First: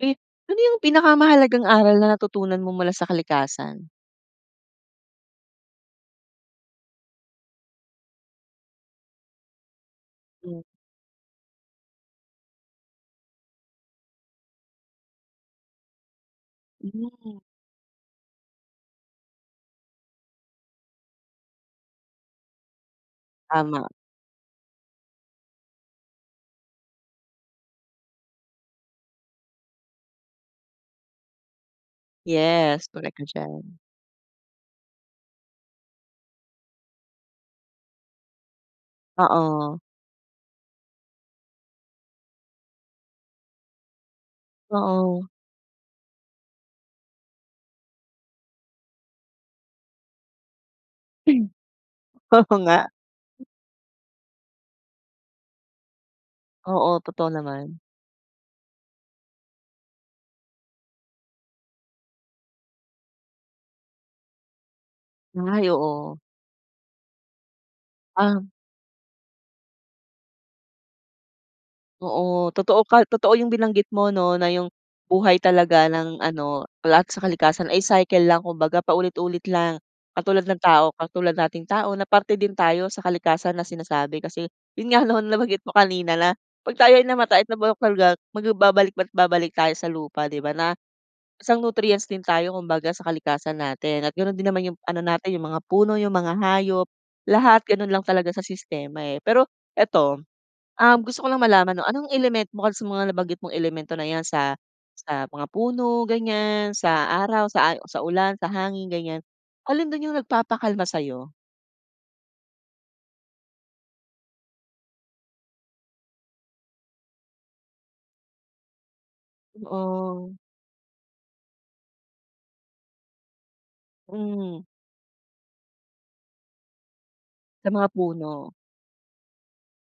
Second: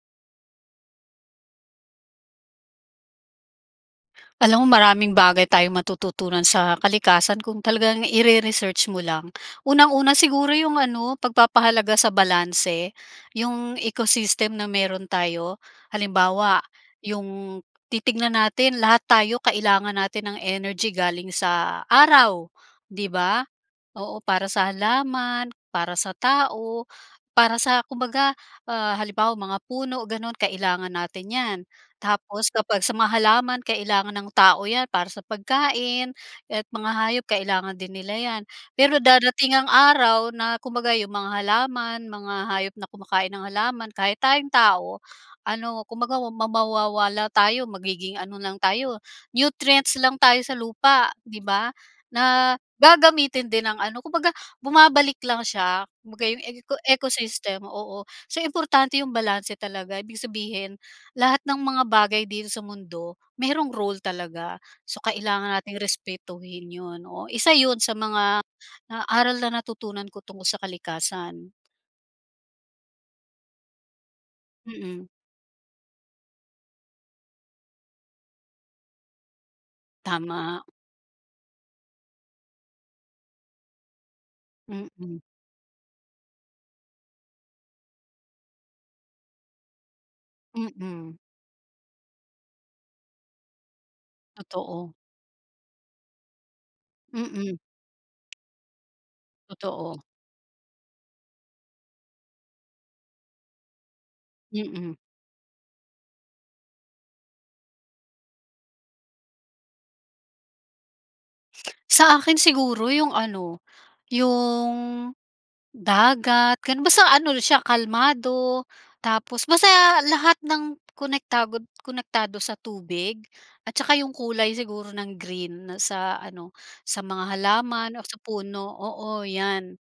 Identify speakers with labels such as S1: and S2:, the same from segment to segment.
S1: Eh, ano yung pinakamahalagang aral na natutunan mo mula sa kalikasan?
S2: Alam mo maraming bagay tayong matututunan sa kalikasan kung talagang ire-research mo lang. Unang-una siguro
S1: Mm.
S2: yung ano, pagpapahalaga sa balanse. 'Yong ecosystem na meron tayo, halimbawa
S1: Mm.
S2: 'yong titignan natin, lahat tayo kailangan natin ng energy galing sa araw, 'di ba?
S1: Tama.
S2: Oo, para sa halaman, para sa tao, para sa kumbaga, ah, halimbawa mga puno gano'n kailangan natin 'yan. Tapos kapag
S1: Yes,
S2: sa mga
S1: korek ka
S2: halaman
S1: diyan.
S2: kailangan ng tao 'yan para sa pagkain, at mga hayop kailangan din nila 'yan. Pero, darating ang
S1: Oo.
S2: araw na kumbaga 'yong mga halaman, mga hayop na kumakain ng halaman, kahit tayong tao,
S1: Oo.
S2: ano, kumbaga wa mawawala tayo, magiging ano lang tayo, nutrients lang tayo sa lupa, 'di ba?
S1: Oo
S2: Na,
S1: nga.
S2: gagamitin din ng ano, kumbaga bumabalik lang siya. Kumbaga 'yong eco
S1: Oo, totoo
S2: ecosystem,
S1: naman.
S2: oo. So importante 'yong balanse talaga, ibig sabihin lahat ng mga bagay dito sa mundo mayroong role talaga. So, kailangan
S1: Ay,
S2: nating
S1: oo.
S2: respetuhin 'yon, oo, isa 'yon sa
S1: Ah.
S2: mga, ah, aral na natutunan ko tungkol sa kalikasan.
S1: Oo. Totoo ka totoo 'yong binanggit mo 'no, na 'yong
S2: Mm.
S1: buhay talaga ng ano, lahat sa kalikasan ay cycle lang, kumbaga paulit-ulit lang, katulad ng
S2: Tama.
S1: tao. Katulad nating tao na parte din tayo sa kalikasan na sinasabi. Kasi 'yon nga
S2: Mm.
S1: 'no, nabanggit mo kanina na 'pag tayo ay namatay at nabulok talaga, magbabalik at babalik tayo sa lupa 'di ba, na
S2: Mm.
S1: isang nutrients din tayo kumbaga sa kalikasan natin at gano'n din naman 'yong
S2: Totoo.
S1: ano natin, 'yong mga puno, 'yong mga hayop,
S2: Mm.
S1: lahat gano'n lang talaga sa sistema eh. Pero
S2: Totoo.
S1: eto, um, gusto ko lang malaman 'no, anong element mo kasi sa mga nabanggit mong elemento na yan, sa
S2: Mm.
S1: sa mga puno ganyan, sa araw, sa sa ulan, sa hangin, ganyan. Alin dun yung nagpapakalma sa'yo?
S2: Sa akin siguro yung ano, yung dagat, ganun. Basta ano siya kalmado tapos basta lahat
S1: Oo.
S2: ng konektago konektado sa tubig at saka 'yong kulay
S1: Hmm.
S2: siguro ng green sa ano, sa mga
S1: Sa mga
S2: halaman o sa
S1: puno.
S2: puno. Oo 'yan,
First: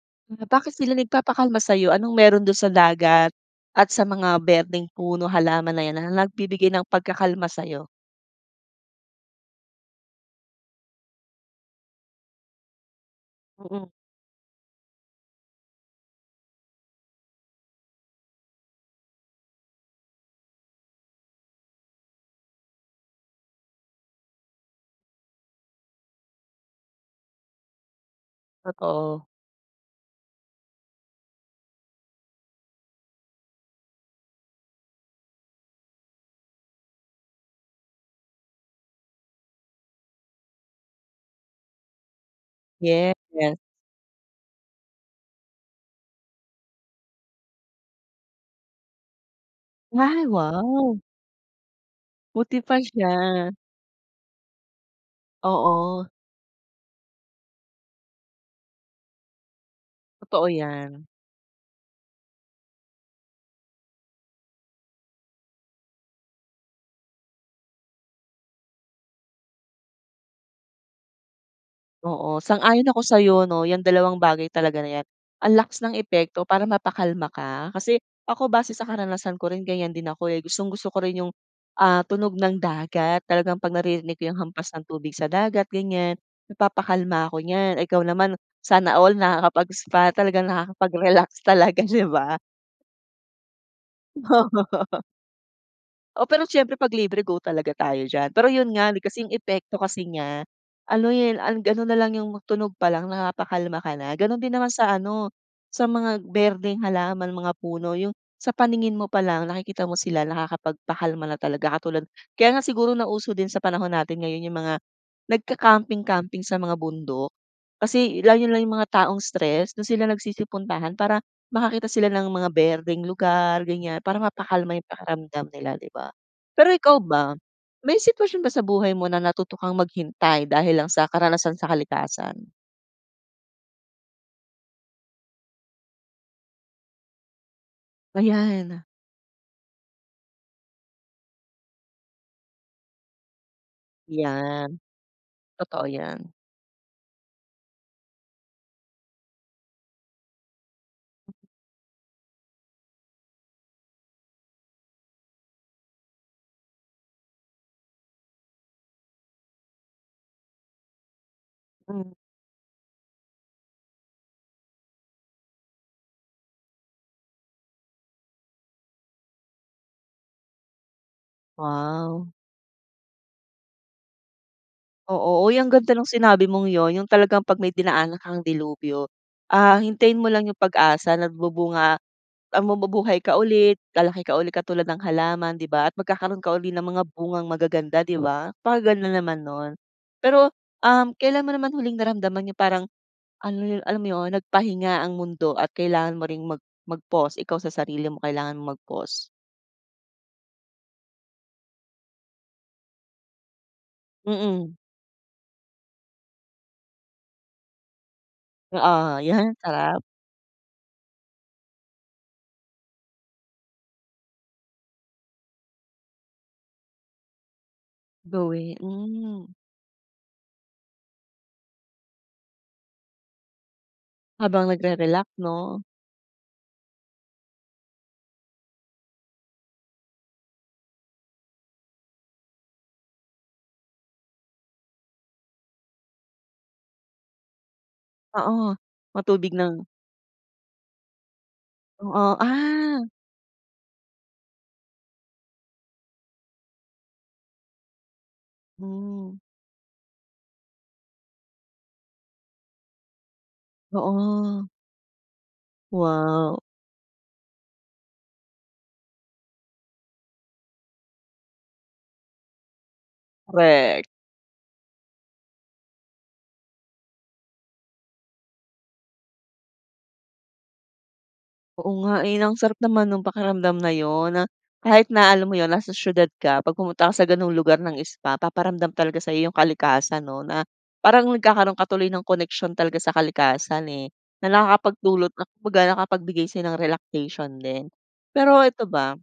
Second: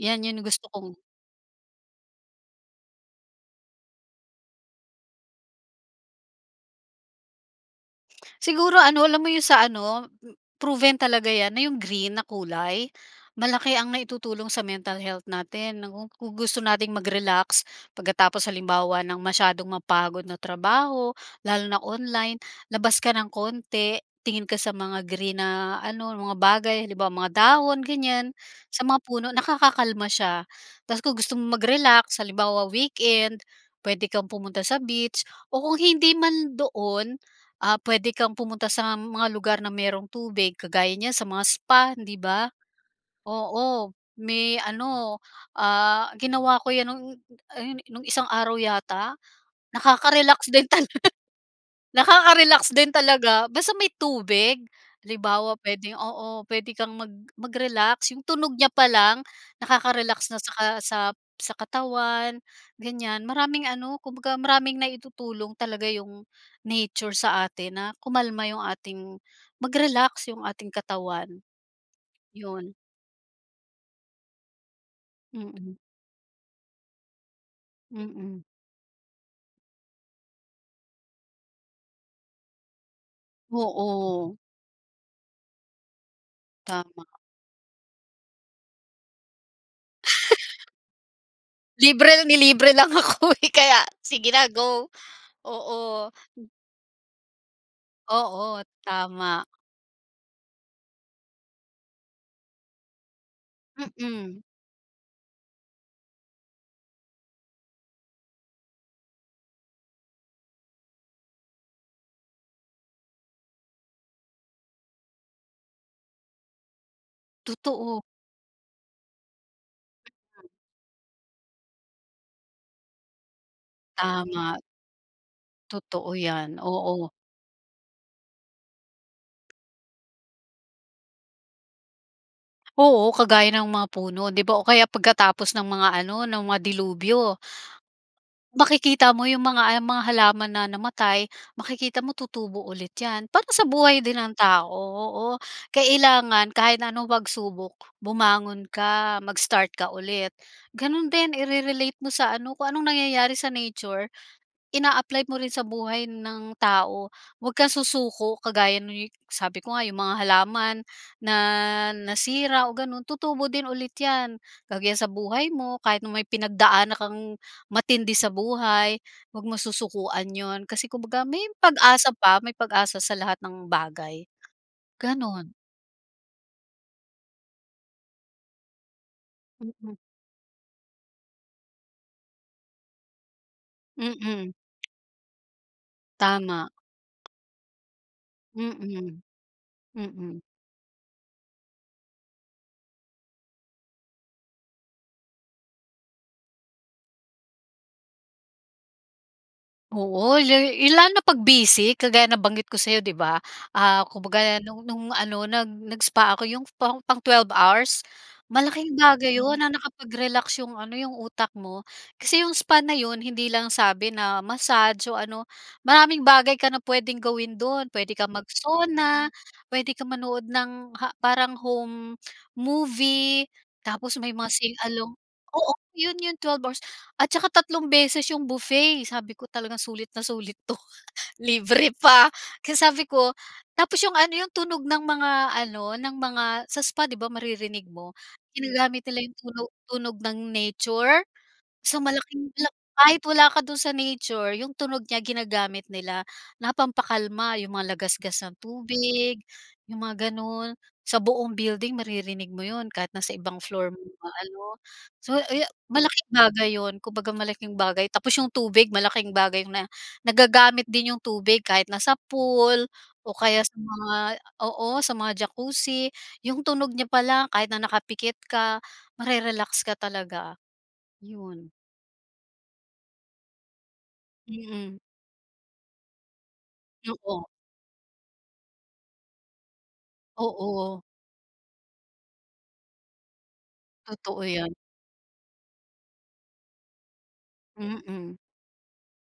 S2: 'yan 'yon gusto
S1: Bakit sila
S2: kong
S1: nagpapakalma sa'yo? Anong meron dun sa dagat at sa mga berdeng puno, halaman na yan, na nagbibigay ng pagkakalma sa'yo?
S2: Siguro ano, alam mo 'yong sa ano, proven talaga 'yan na 'yong green na kulay malaki
S1: Mm.
S2: ang naitutulong sa mental health natin. Naku, kung gu gusto nating mag-relax pagkatapos halimbawa ng masyadong mapagod na trabaho lalo na online, labas ka ng konti, tingin ka sa mga green na ano, mga bagay. Halimbawa, mga dahon, ganyan. Sa mga
S1: Totoo.
S2: puno, nakakakalma siya. Tapos kung gusto mong mag-relax, halimbawa weekend, puwede kang pumunta sa beach o kung hindi man doon, ah, puwede kang pumunta sa mga lugar na mayroong tubig kagaya niyan sa mga spa, hindi ba?
S1: Yeah. [unintelligible]
S2: Oo, may ano, ah, ginawa ko yun no'ng ayun, nung isang araw yata?
S1: Ay,
S2: Nakaka-relax din tala
S1: wow! Buti
S2: nakaka-relax
S1: pa
S2: din talaga
S1: siya.
S2: basta may tubig. Halimbawa, puwedeng
S1: Oo.
S2: oo, puwede kang mag mag-relax. 'Yong tunog niya pa lang nakaka-relax na
S1: Totoo
S2: saka
S1: yan.
S2: sa sa katawan, ganyan. Maraming ano, kumbaga maraming naitutulong talaga 'yong nature sa atin na kumalma 'yong ating mag-relax 'yong ating katawan,
S1: Oo,
S2: 'yon.
S1: sang-ayon ako sa 'yo 'no. 'Yang dalawang bagay talaga na yan, ang
S2: Mm.
S1: lakas ng epekto para mapakalma ka. Kasi
S2: Mm.
S1: ako, base sa karanasan ko rin, ganyan din ako eh. Gustong-gusto ko rin 'yong, ah, tunog ng dagat. Talagang 'pag naririnig ko
S2: Oo.
S1: 'yong hampas ng tubig sa dagat ganyan,
S2: Tama.
S1: napapakalma ako niyan. Ikaw naman, sana all nakakapag-spa. Talagang nakakapag-relax talaga 'di
S2: Libre!
S1: ba?
S2: Nilibre lang ako, eh, kaya sige na go!
S1: Oo.
S2: Oo.
S1: Oo, pero siyempre 'pag libre, go talaga tayo diyan. Pero
S2: Oo,
S1: 'yon nga, kasi yung
S2: tama.
S1: epekto kasi niya, ano eh, ga ano nalang 'yong tunog pa lang napapakalma ka na. Gano'n
S2: Mhm.
S1: din naman sa ano, sa mga berdeng halaman, mga puno, 'yong sa paningin mo pa lang, nakikita mo sila nakakapagpakalma na talaga. Katulad kaya nga siguro nauso din sa panahon natin ngayon yung mga nagka-camping camping sa mga bundok.
S2: Totoo.
S1: Kasi lalo lang yung mga taong stress dun sila nagsisipuntahan para makakita sila ng mga berdeng lugar ganyan, para
S2: Tama.
S1: mapakalma yung pakiramdam nila di ba?
S2: Totoo yan,
S1: Pero ikaw
S2: oo.
S1: ba, may sitwasyon ba sa buhay mo na natuto kang maghintay dahil lang sa karanasan sa kalikasan?
S2: Oo, kagaya ng mga puno di ba o kaya pagkatapos ng mga ano, ng mga delubyo.
S1: Ayan.
S2: Makikita mo yung mga ang mga halaman na namatay, makikita mo tutubo ulit yan. Parang sa buhay din ng tao,
S1: Yan,
S2: oo.
S1: totoo yan.
S2: Kailangan kahit na anong pagsubok bumangon ka, mag-start ka ulit. Ganun din, ire-relate mo sa ano, kung anong nangyayari sa nature, ina-apply mo rin sa buhay ng tao. Huwag kang susuko kagaya ng [unintelligible] sabi ko nga 'yong mga halaman na
S1: Mm.
S2: nasira o gano'n tutubo din ulit 'yan. Kagaya sa buhay mo, kahit na may pinagdaan kang matindi sa buhay, 'wag mo susukuan 'yon. Kasi kumbaga may pag-asa
S1: Wow!
S2: pa. May pag-asa sa lahat ng bagay,
S1: Oo,
S2: gano'n.
S1: uy ang ganda ng sinabi mong 'yon. 'Yong talagang 'pag may dinaanan kang delubyo, ah,
S2: Mm.
S1: hintayin mo lang 'yong pag-asa. Nagbubunga ah, mabubuhay ka ulit, lalaki ka ulit
S2: Mm.
S1: katulad ng halaman 'di ba, at magkakaroon ka
S2: Tama.
S1: uli ng mga bungang magaganda, 'di ba. Napakaganda
S2: Mm.
S1: naman no'n.
S2: Mm.
S1: Pero, um, kailan mo naman huling naramdaman yung parang ano, alam mo 'yon, nagpahinga ang mundo at kailangan mo ring mag mag-pause. Ikaw sa sarili mo, kailangan mong mag-pause?
S2: Oo, la i lalo na 'pag busy, kagaya nabanggit ko sa'yo, 'di ba. Ah, kumbaga
S1: Mm.
S2: no'ng no'ng ano, nag nag-spa ako 'yong pang pang 12 hours, malaking
S1: Oo,
S2: bagay
S1: yun,
S2: 'yon na
S1: sarap.
S2: nakapag-relax 'yong ano, 'yong utak mo. Kasi 'yong spa na 'yon, hindi lang sabi na massage o ano, maraming bagay ka na puwedeng gawin do'n. Puwede kang
S1: Gawi,
S2: mag-sauna,
S1: hmm.
S2: puwede ka manood ng ha parang home movie, tapos may mga
S1: Habang
S2: sing along
S1: nagre-relax,
S2: oo,
S1: 'no?
S2: 'yon 'yong twelve hours. At tsaka tatlong beses 'yong buffet. Sabi ko, "Talagang sulit na sulit 'to, libre pa." Kaya sabi ko tapos 'yong ano 'yong tunog ng mga ano, ng mga sa spa 'di ba, maririnig mo,
S1: Oo.
S2: ginagamit nila 'yong
S1: Matubig
S2: tunog
S1: na.
S2: tunog ng nature. So,
S1: Oo,
S2: malaking la
S1: ah.
S2: kahit wala ka do'n sa nature, 'yong tunog niya ginagamit nila na pampakalma. 'Yong mga lagasgas ng
S1: Hmm.
S2: tubig, 'yong mga gano'n. Sa buong building maririnig mo 'yon kahit nasa ibang floor mo
S1: Oo.
S2: maano. So, ayo malaking
S1: Wow.
S2: bagay 'yon, kumbaga malaking bagay tapos 'yong tubig, malaking bagay na nagagamit din 'yong tubig kahit nasa pool o kaya sa
S1: Korek.
S2: mga oo, sa mga Jacuzzi. 'Yong tunog niya pa lang, kahit na nakapikit ka, ma-re-relax ka talaga, yun.
S1: Oo nga eh, na ang sarap naman nung pakiramdam na 'yon na,
S2: Mm.
S1: kahit na alam mo 'yon, nasa siyudad ka, 'pag pumunta ka sa
S2: Oo.
S1: ganong lugar ng spa, paparamdam talaga sa iyo 'yong kalikasan 'no, na
S2: Oo.
S1: parang nagkakaroon ka tuloy ng koneksyon talaga sa kalikasan eh,
S2: Totoo
S1: na
S2: yan.
S1: nakakapagdulot ng, kumbaga nakapagbigay sa'yo ng relaxation din.
S2: Mm.
S1: Pero ito ba,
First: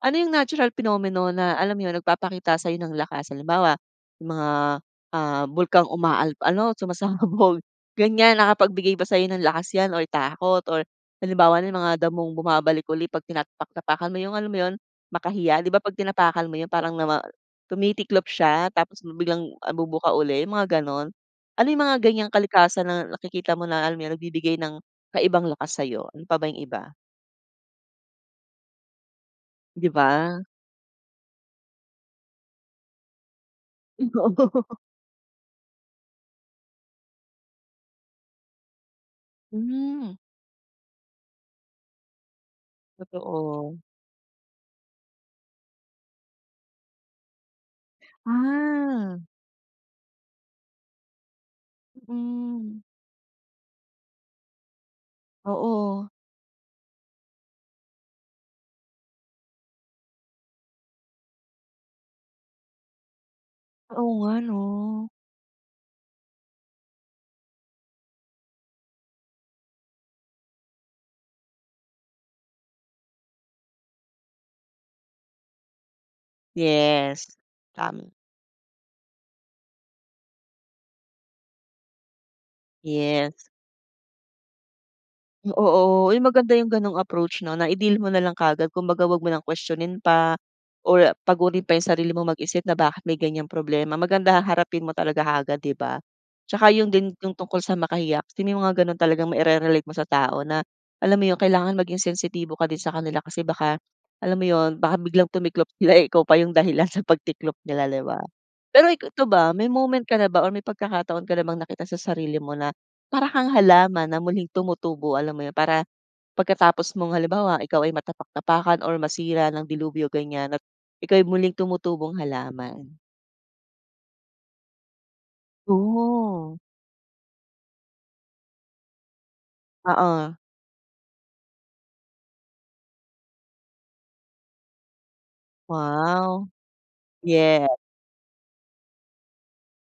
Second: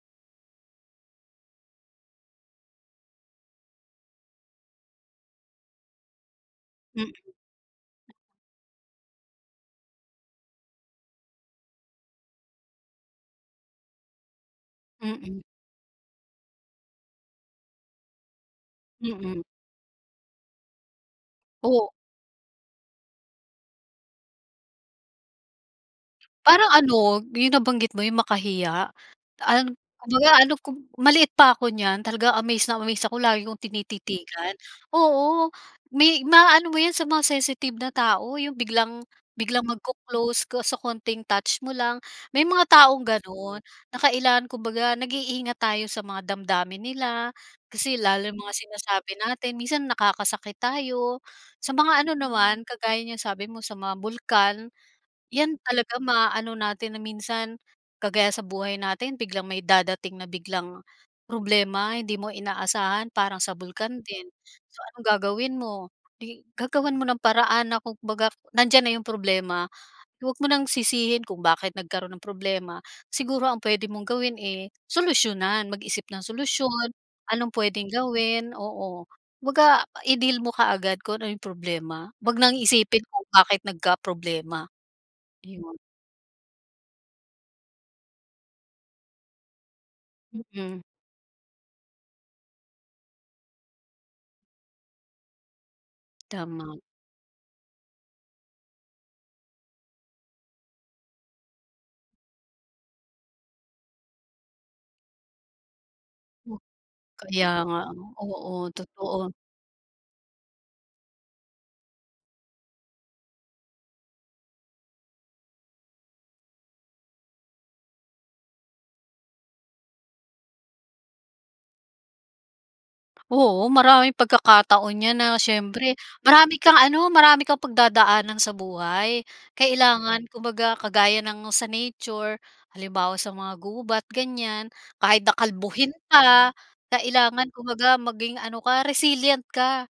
S1: ano yung natural phenomenon na alam mo 'yon? Nagpapakita sayo ng lakas? Halimbawa, yung mga, ah, bulkang umaal ano,
S2: Mm.
S1: sumasabog ganyan, nakapagbigay ba sayo ng lakas 'yan or takot or, halimbawa nalang mga damong bumabalik uli 'pag tinatapak-tapakan mo, 'yong alam mo 'yon?
S2: Mm.
S1: Makahiya, 'di ba 'pag tinapakan mo 'yon parang nama tumitiklop siya tapos
S2: Mm.
S1: biglang, ah, bubuka uli yung mga ganun. Ano 'yong
S2: O
S1: mga ganyang kalikasan na nakikita mo na alam mo yun? Nagbibigay ng kaibang lakas sayo? Ano pa ba 'yong
S2: Parang
S1: iba?
S2: ano, 'yong nabanggit mo, 'yong makahiya, ah,
S1: 'Di
S2: kumbaga
S1: ba?
S2: ano 'ko maliit pa ako niyan. Talaga amaze na amaze ako, lagi kong tinititigan.
S1: [unintelligible]
S2: Oo, may maaano mo 'yan sa mga sensitive na tao, 'yong biglang biglang
S1: Hmm.
S2: mag-co-close ko sa konting touch mo lang. May mga taong gano'n
S1: Totoo.
S2: na kailangan kumbaga nag-iingat tayo sa mga damdamin nila, kasi lalo yung mga sinasabi
S1: Ah.
S2: natin, minsan nakakasakit tayo. Sa mga ano naman,
S1: Hmm.
S2: kagaya niyang sabi mo sa mga bulkan, 'yan talaga
S1: Oo.
S2: maaano natin na minsan, kagaya sa buhay natin biglang may dadating na biglang problema, hindi mo inaasahan parang sa bulkan
S1: Oo
S2: din.
S1: nga
S2: So, anong
S1: 'no?
S2: gagawin mo? 'Di, gagawan mo ng paraan na kumbaga, nandiyan na 'yong problema, huwag mo nang sisihin kung bakit nagkaroon ng problema. Siguro ang puwede mong gawin eh, solusyonan, mag-isip ng solusyon,
S1: Yes.
S2: anong puwedeng
S1: Tama.
S2: gawin? Oo. Kumbaga, i-deal mo kaagad kung ano 'yong problema. Huwag nang isipin kung
S1: Yes.
S2: bakit nagkaproblema. Ayon.
S1: Oo. Uy, maganda 'yong ganong approach 'no, na i-deal mo na lang kaagad. Kumbaga huwag mo nang questionin pa,
S2: Mm.
S1: or pagurin pa 'yong sarili mo mag-isip na bakit may ganyang problema. Maganda haharapin mo talaga kaagad 'di ba. Tsaka
S2: Tama.
S1: 'yon din 'yong tungkol sa makahiya, kung sino mga gano'n, talagang mai-re-relate mo sa tao na, alam mo 'yon? Kailangan maging sensitibo ka din sa kanila kasi baka, alam mo 'yon, baka biglang tumiklop sila eh, ikaw pa 'yong dahilan sa
S2: Kaya
S1: pagtiklop
S2: nga
S1: nila
S2: ano?
S1: 'di ba.
S2: Oo,
S1: Pero ik
S2: totoo.
S1: ito ba, may moment ka na ba or may pagkakataon ka na bang nakita sa sarili mo na, para kang halaman na muling tumutubo? Alam mo yun? Para pagkatapos mong halimbawa, ikaw ay matapak-tapakan or masira ng dilubyo ganyan, at ika'y muling tumutubong halaman.
S2: Oo, maraming pagkakataon niyan na siyempre, marami
S1: Ooh.
S2: kang ano, marami kang pagdadaanan sa buhay. Kailangan
S1: Oo.
S2: kumbaga kagaya ng sa nature, halimbawa sa mga gubat ganyan, kahit na kalbuhin
S1: Wow.
S2: ka, kailangan
S1: Yes.
S2: kumbaga maging ano ka, resilient ka.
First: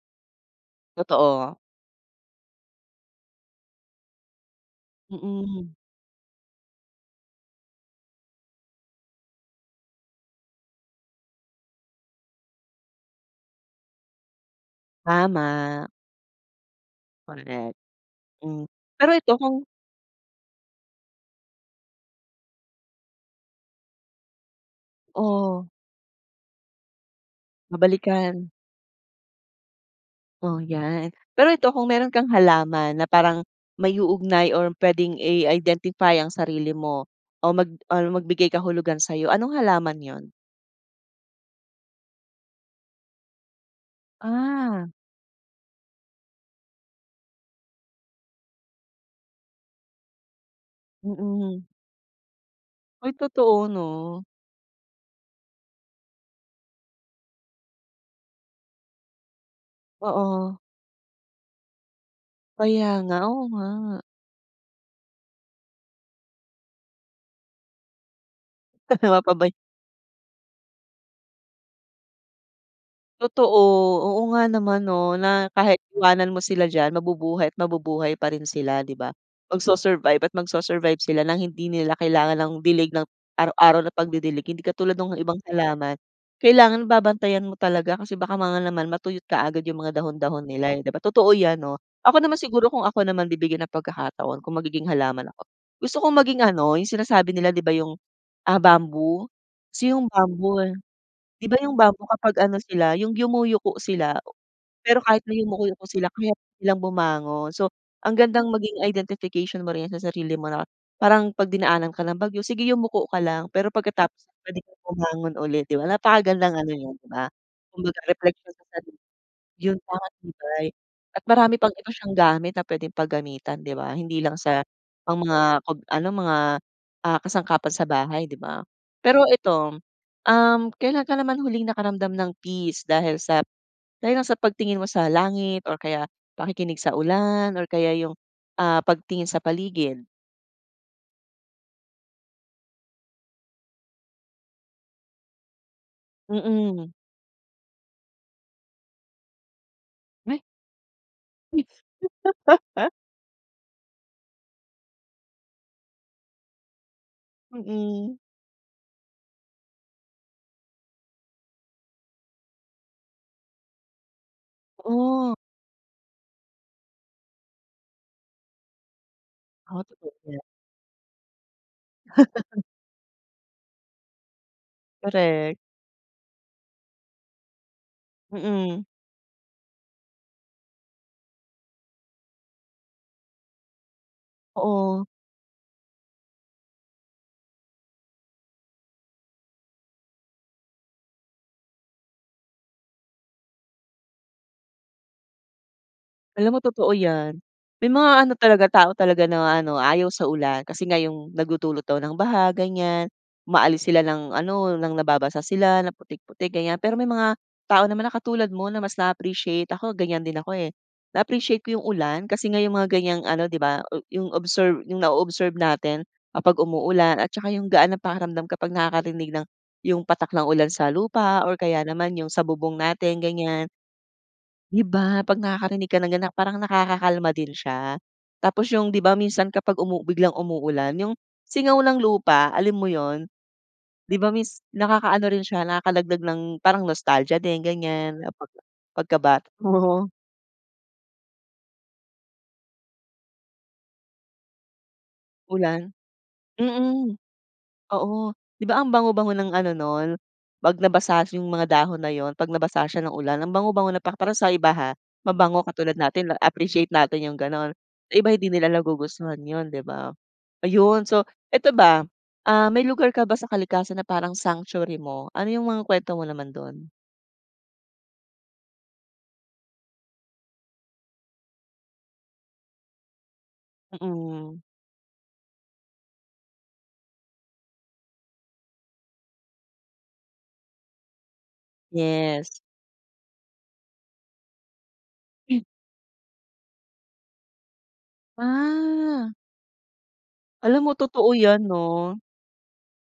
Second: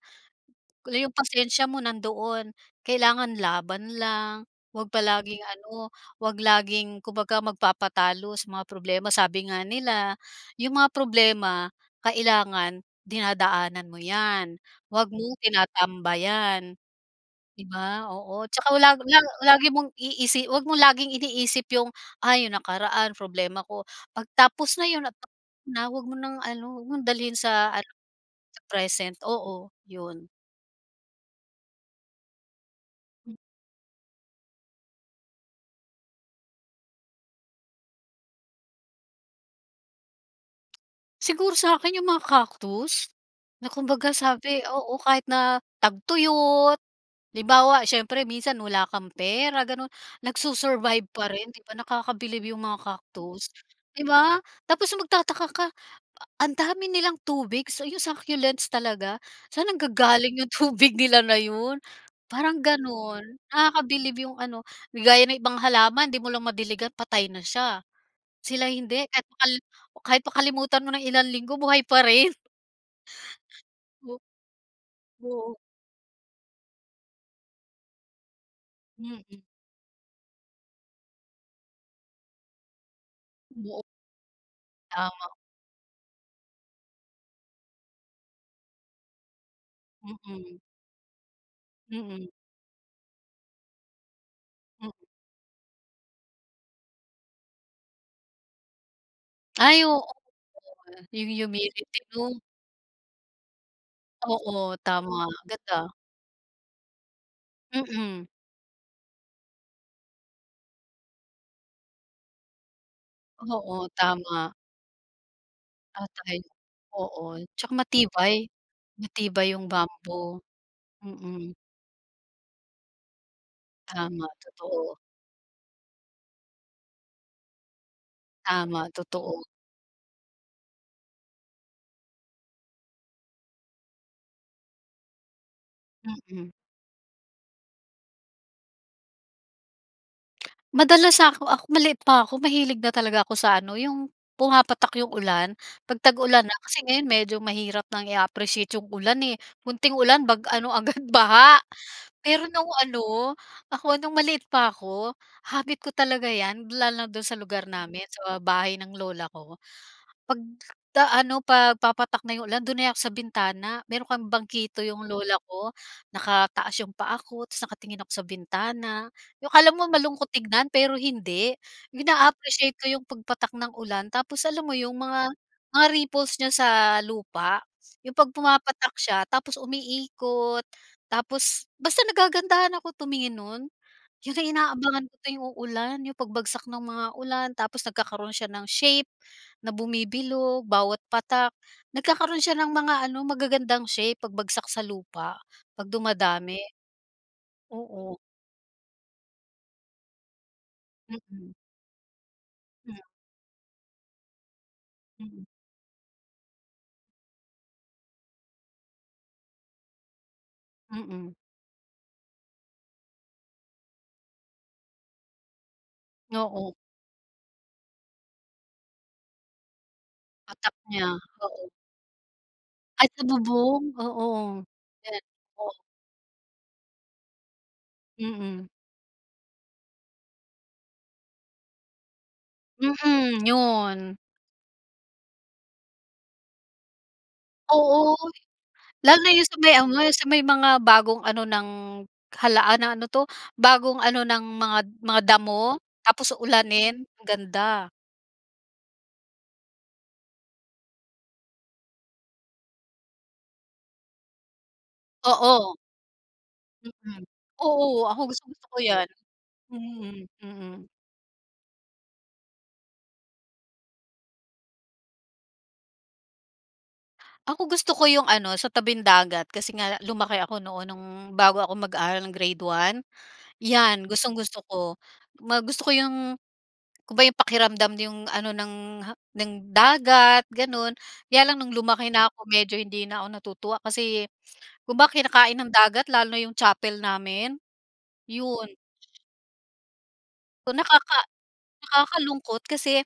S2: Yung
S1: Totoo.
S2: pasensya mo nandoon, kailangan laban lang. Huwag palaging
S1: Mm.
S2: ano, huwag laging, kumbaga magpapatalo sa mga problema. Sabi nga nila, "Yung mga problema, kailangan dinadaanan mo yan, wag mong
S1: Tama.
S2: tinatambayan." 'Di
S1: Correct.
S2: ba? Oo.
S1: Hmm.
S2: Tsaka wala
S1: Pero
S2: la
S1: ito kung
S2: lagi mong iisi huwag mong laging iniisip 'yong, "Ah, 'yong nakaraan problema ko." 'Pag tapos na 'yon at
S1: Ooh.
S2: na [unintelligible] 'wag mo nang ano, wag mong dalhin sa ano,
S1: Nabalikan.
S2: sa present. Oo, 'yon.
S1: O, yan. Pero ito, kung meron kang halaman na
S2: Hmm.
S1: parang maiuugnay or pwedeng i-identify ang sarili mo o mag or magbigay kahulugan sa'yo, anong halaman yun?
S2: Siguro sa akin yung mga cactus, na kumbaga sabi
S1: Ah.
S2: oo, kahit na tagtuyot. Halimbawa, siyempre minsan wala kang pera ganun. Nag-su-survive pa rin,
S1: Mm.
S2: 'di ba, nakakabilib yung mga
S1: Ay
S2: cactus.
S1: totoo
S2: 'Di
S1: 'no.
S2: ba? Tapos magtataka ka, ang dami nilang tubig sa yung succulents talaga. Saan nanggagaling yung
S1: Oo.
S2: tubig nila na yun? Parang
S1: Kaya nga,
S2: ganun.
S1: oo nga.
S2: Nakakabilib yung ano, 'di gaya ng ibang halaman 'di mo lang madiligan, patay na siya. Sila hindi, kahit makal
S1: Mapabay
S2: kahit makalimutan mo ng ilang linggo, buhay pa rin.
S1: Totoo,
S2: O
S1: oo nga naman 'no na
S2: oo.
S1: kahit iwanan mo sila diyan, mabubuhay at mabubuhay pa rin sila, 'di ba.
S2: Mm.
S1: Mag-su-survive at mag-su-survive sila ng hindi nila kailangan ng dilig ng araw-araw
S2: Oo.
S1: na pagdidilig. Hindi katulad nung
S2: Tama.
S1: ibang halaman, kailangan babantayan mo talaga kasi baka ma nga naman matuyot kaagad yung mga dahon-dahon
S2: Mm.
S1: nila, eh, 'di ba. Totoo yan 'no. Ako
S2: Mm.
S1: naman siguro, kung ako naman bibigyan ng pagkakataon, kung magiging halaman ako, gusto kong maging ano, yung sinasabi nila di ba, yung, ah, bamboo.
S2: Ay
S1: Kasi
S2: oo,
S1: yung bamboo eh,
S2: yung
S1: 'di ba, yung
S2: humility
S1: bamboo
S2: 'no?
S1: kapag ano sila, yung yumuyuko sila.
S2: Oo,
S1: Pero kahit
S2: tama,
S1: na yumuko-yuko
S2: ganda.
S1: sila, kaya nilang bumangon. So, ang
S2: Mm.
S1: gandang maging identification mo rin yan sa sarili mo na parang 'pag dinaanan ka ng bagyo, sige yumuko ka lang, pero
S2: Oo,
S1: pagkatapos
S2: tama.
S1: puwede kang bumangon ulit, 'di ba?
S2: Tatay,
S1: Napakagandang ano yun, 'di
S2: oo.
S1: ba,
S2: Tsaka
S1: kumbaga
S2: matibay,
S1: repleksyon sa sarili.
S2: matibay yung
S1: Yung
S2: bamboo.
S1: magpapatibay at marami
S2: Mm.
S1: pang ito siyang gamit na puwedeng paggamitan, 'di ba. Hindi
S2: Tama,
S1: lang sa
S2: totoo.
S1: mga pag ano, mga, ah, kasangkapan sa bahay, 'di ba.
S2: Tama,
S1: Pero
S2: totoo.
S1: ito, um, kailan ka naman huling nakaramdam ng peace dahil sa dahil lang sa pagtingin mo sa langit or kaya
S2: Mm.
S1: pakikinig sa ulan or kaya yung, ah, pagtingin sa paligid?
S2: Madalas ako ako maliit pa ako mahilig na talaga ako sa ano yung pumapatak yung ulan, 'pag tag-ulan na kasi
S1: Mm.
S2: ngayon medyo mahirap nang i-appreciate yung ulan eh, konting ulan bag
S1: Ay!
S2: ano agad baha.
S1: Mis
S2: Pero nung ano ako no'ng maliit pa ako, habit ko talaga 'yan lalo na do'n sa lugar namin
S1: Mm.
S2: sa bahay ng lola ko. 'Pag da ano' 'pag papatak na yung ulan do'n na ako sa bintana. Meron kaming bangkito yung
S1: Oo.
S2: lola ko, nakataas yung paa ko tas nakatingin ako sa bintana yung akala
S1: Ah,
S2: mo
S1: totoo
S2: malungkot
S1: 'yan.
S2: tignan pero hindi. Yung naa-appreciate ko yung pagpatak ng ulan. Tapos alam mo yung mga
S1: Korek.
S2: mga ripples niya sa lupa yung 'pag
S1: Mm.
S2: pumapatak siya tapos umiikot tapos basta nagagandahan ako tumingin nun. Yun ang
S1: Oo.
S2: inaabangan ko tuwing uulan yung pagbagsak ng mga ulan tapos nagkakaroon siya ng shape na bumibilog, bawat patak nagkakaroon siya ng mga ano magagandang shape pagbagsak sa lupa, 'pag
S1: Alam
S2: dumadami.
S1: mo totoo 'yan. May mga
S2: Oo.
S1: ano talaga, tao talaga na ano ayaw sa ulan kasi nga yung
S2: Mm.
S1: nagdudulot daw ng baha
S2: Mm.
S1: ganyan, umaalis sila ng ano ng nababasa
S2: Mm.
S1: sila ng putik-putik, ganyan. Pero may mga tao naman na katulad mo na mas naa-appreciate ako ganyan din ako eh.
S2: Mm.
S1: Na-appreciate ko yung ulan kasi yung mga ganyang ano, 'di ba, o yung observe yung na-o-observe natin kapag
S2: Oo.
S1: umuulan at saka yung gaan ng pakiramdam kapag nakakarinig ng yung patak ng ulan
S2: Patak
S1: sa
S2: niya,
S1: lupa or
S2: oo.
S1: kaya naman yung sa bubong
S2: Ay
S1: natin
S2: sa
S1: ganyan.
S2: bubong, oo.
S1: 'Di
S2: Yes
S1: ba, 'pag
S2: po.
S1: nakakarinig ka ng ganyan parang nakakakalma din siya.
S2: Mm.
S1: Tapos yung di ba minsan kapag umu biglang umuulan, yung singaw ng lupa, alam mo yun,
S2: Mm,
S1: 'di
S2: yun.
S1: ba miss nakakaano rin siya nakakadagdag ng parang nostalgia din
S2: Oo,
S1: ganyan, pagka
S2: lalo na yung
S1: pagkabata
S2: sa may ano,
S1: mo.
S2: yun sa may mga bagong ano ng halaan na ano 'to, bagong ano ng mga mga damo
S1: Ulan.
S2: tapos ulanin,
S1: Mm,
S2: ganda.
S1: oo. 'Di ba, ang bango-bango ng ano nun, 'pag nabasa yung mga dahon na yun, 'pag nabasa siya ng ulan, ang bango-bango na pa para sa iba ha. Mabango,
S2: Oo.
S1: katulad natin na-appreciate
S2: Mm,
S1: natin yung gano'n.
S2: oo,
S1: Sa
S2: ako
S1: iba hindi
S2: gustong gusto
S1: nila
S2: ko yan.
S1: nagugustuhan yun, 'di ba.
S2: Hmm, mm.
S1: Ayun so, ito ba ah may lugar ka ba sa kalikasan na parang sanctuary mo, ano yung mga kuwento mo naman do'n?
S2: Ako, gusto ko 'yong ano sa tabing-dagat kasi nga lumaki ako noon no'ng bago ako mag-aaral ng grade 1, 'yan gustong-gusto
S1: Mm.
S2: ko. Ma gusto ko 'yong kumba 'yong pakiramdam 'yong ano ng, ha ng dagat gano'n. Kaya lang no'ng lumaki na ako
S1: Yes.
S2: medyo hindi na ako natutuwa, kasi kumba kinakain
S1: Hmm.
S2: ng dagat lalo na 'yong chapel namin, 'yon.
S1: Ah. Alam mo,
S2: Nakaka
S1: totoo yan 'no.
S2: nakakalungkot kasi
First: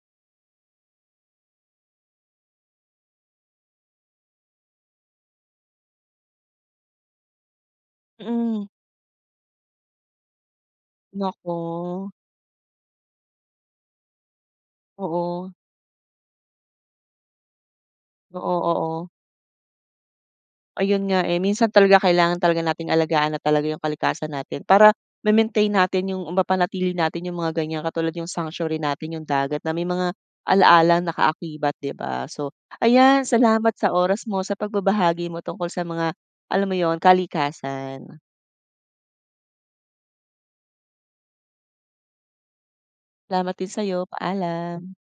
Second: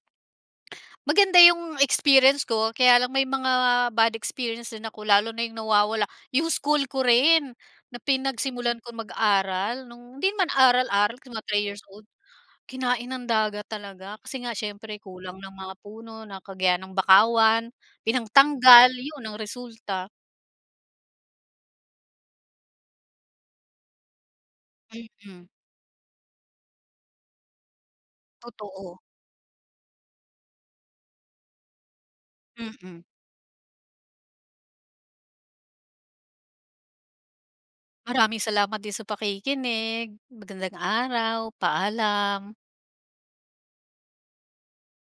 S2: maganda yung experience ko. Kaya lang may mga bad experience din ako, lalo na yung nawawala 'yong school ko rin na
S1: Mm.
S2: pinagsimulan kong mag-aral nong hindi man aral-aral, mga 3 years old,
S1: Naku.
S2: kinain ng dagat talaga kasi nga siyempre kulang
S1: Oo.
S2: ng mga puno ng kagaya ng bakawan,
S1: Oo,
S2: pinangtanggal,
S1: oo.
S2: 'yon ang resulta.
S1: Ayun nga, eh, minsan talaga kailangan talaga nating alagaan na talaga 'yong kalikasan natin para
S2: Mm.
S1: ma-maintain natin 'yong mapanatili natin 'yong mga ganyan katulad 'yong sanctuary
S2: Totoo.
S1: natin 'yong dagat na may mga ala-alang nakaakibat, 'di ba. So,
S2: Mm.
S1: ayan salamat sa oras mo sa pagbabahagi mo tungkol sa mga alam mo 'yon, kalikasan.
S2: Maraming salamat din sa pakikinig. Magandang araw, paalam.
S1: Salamat din sa'yo, paalam.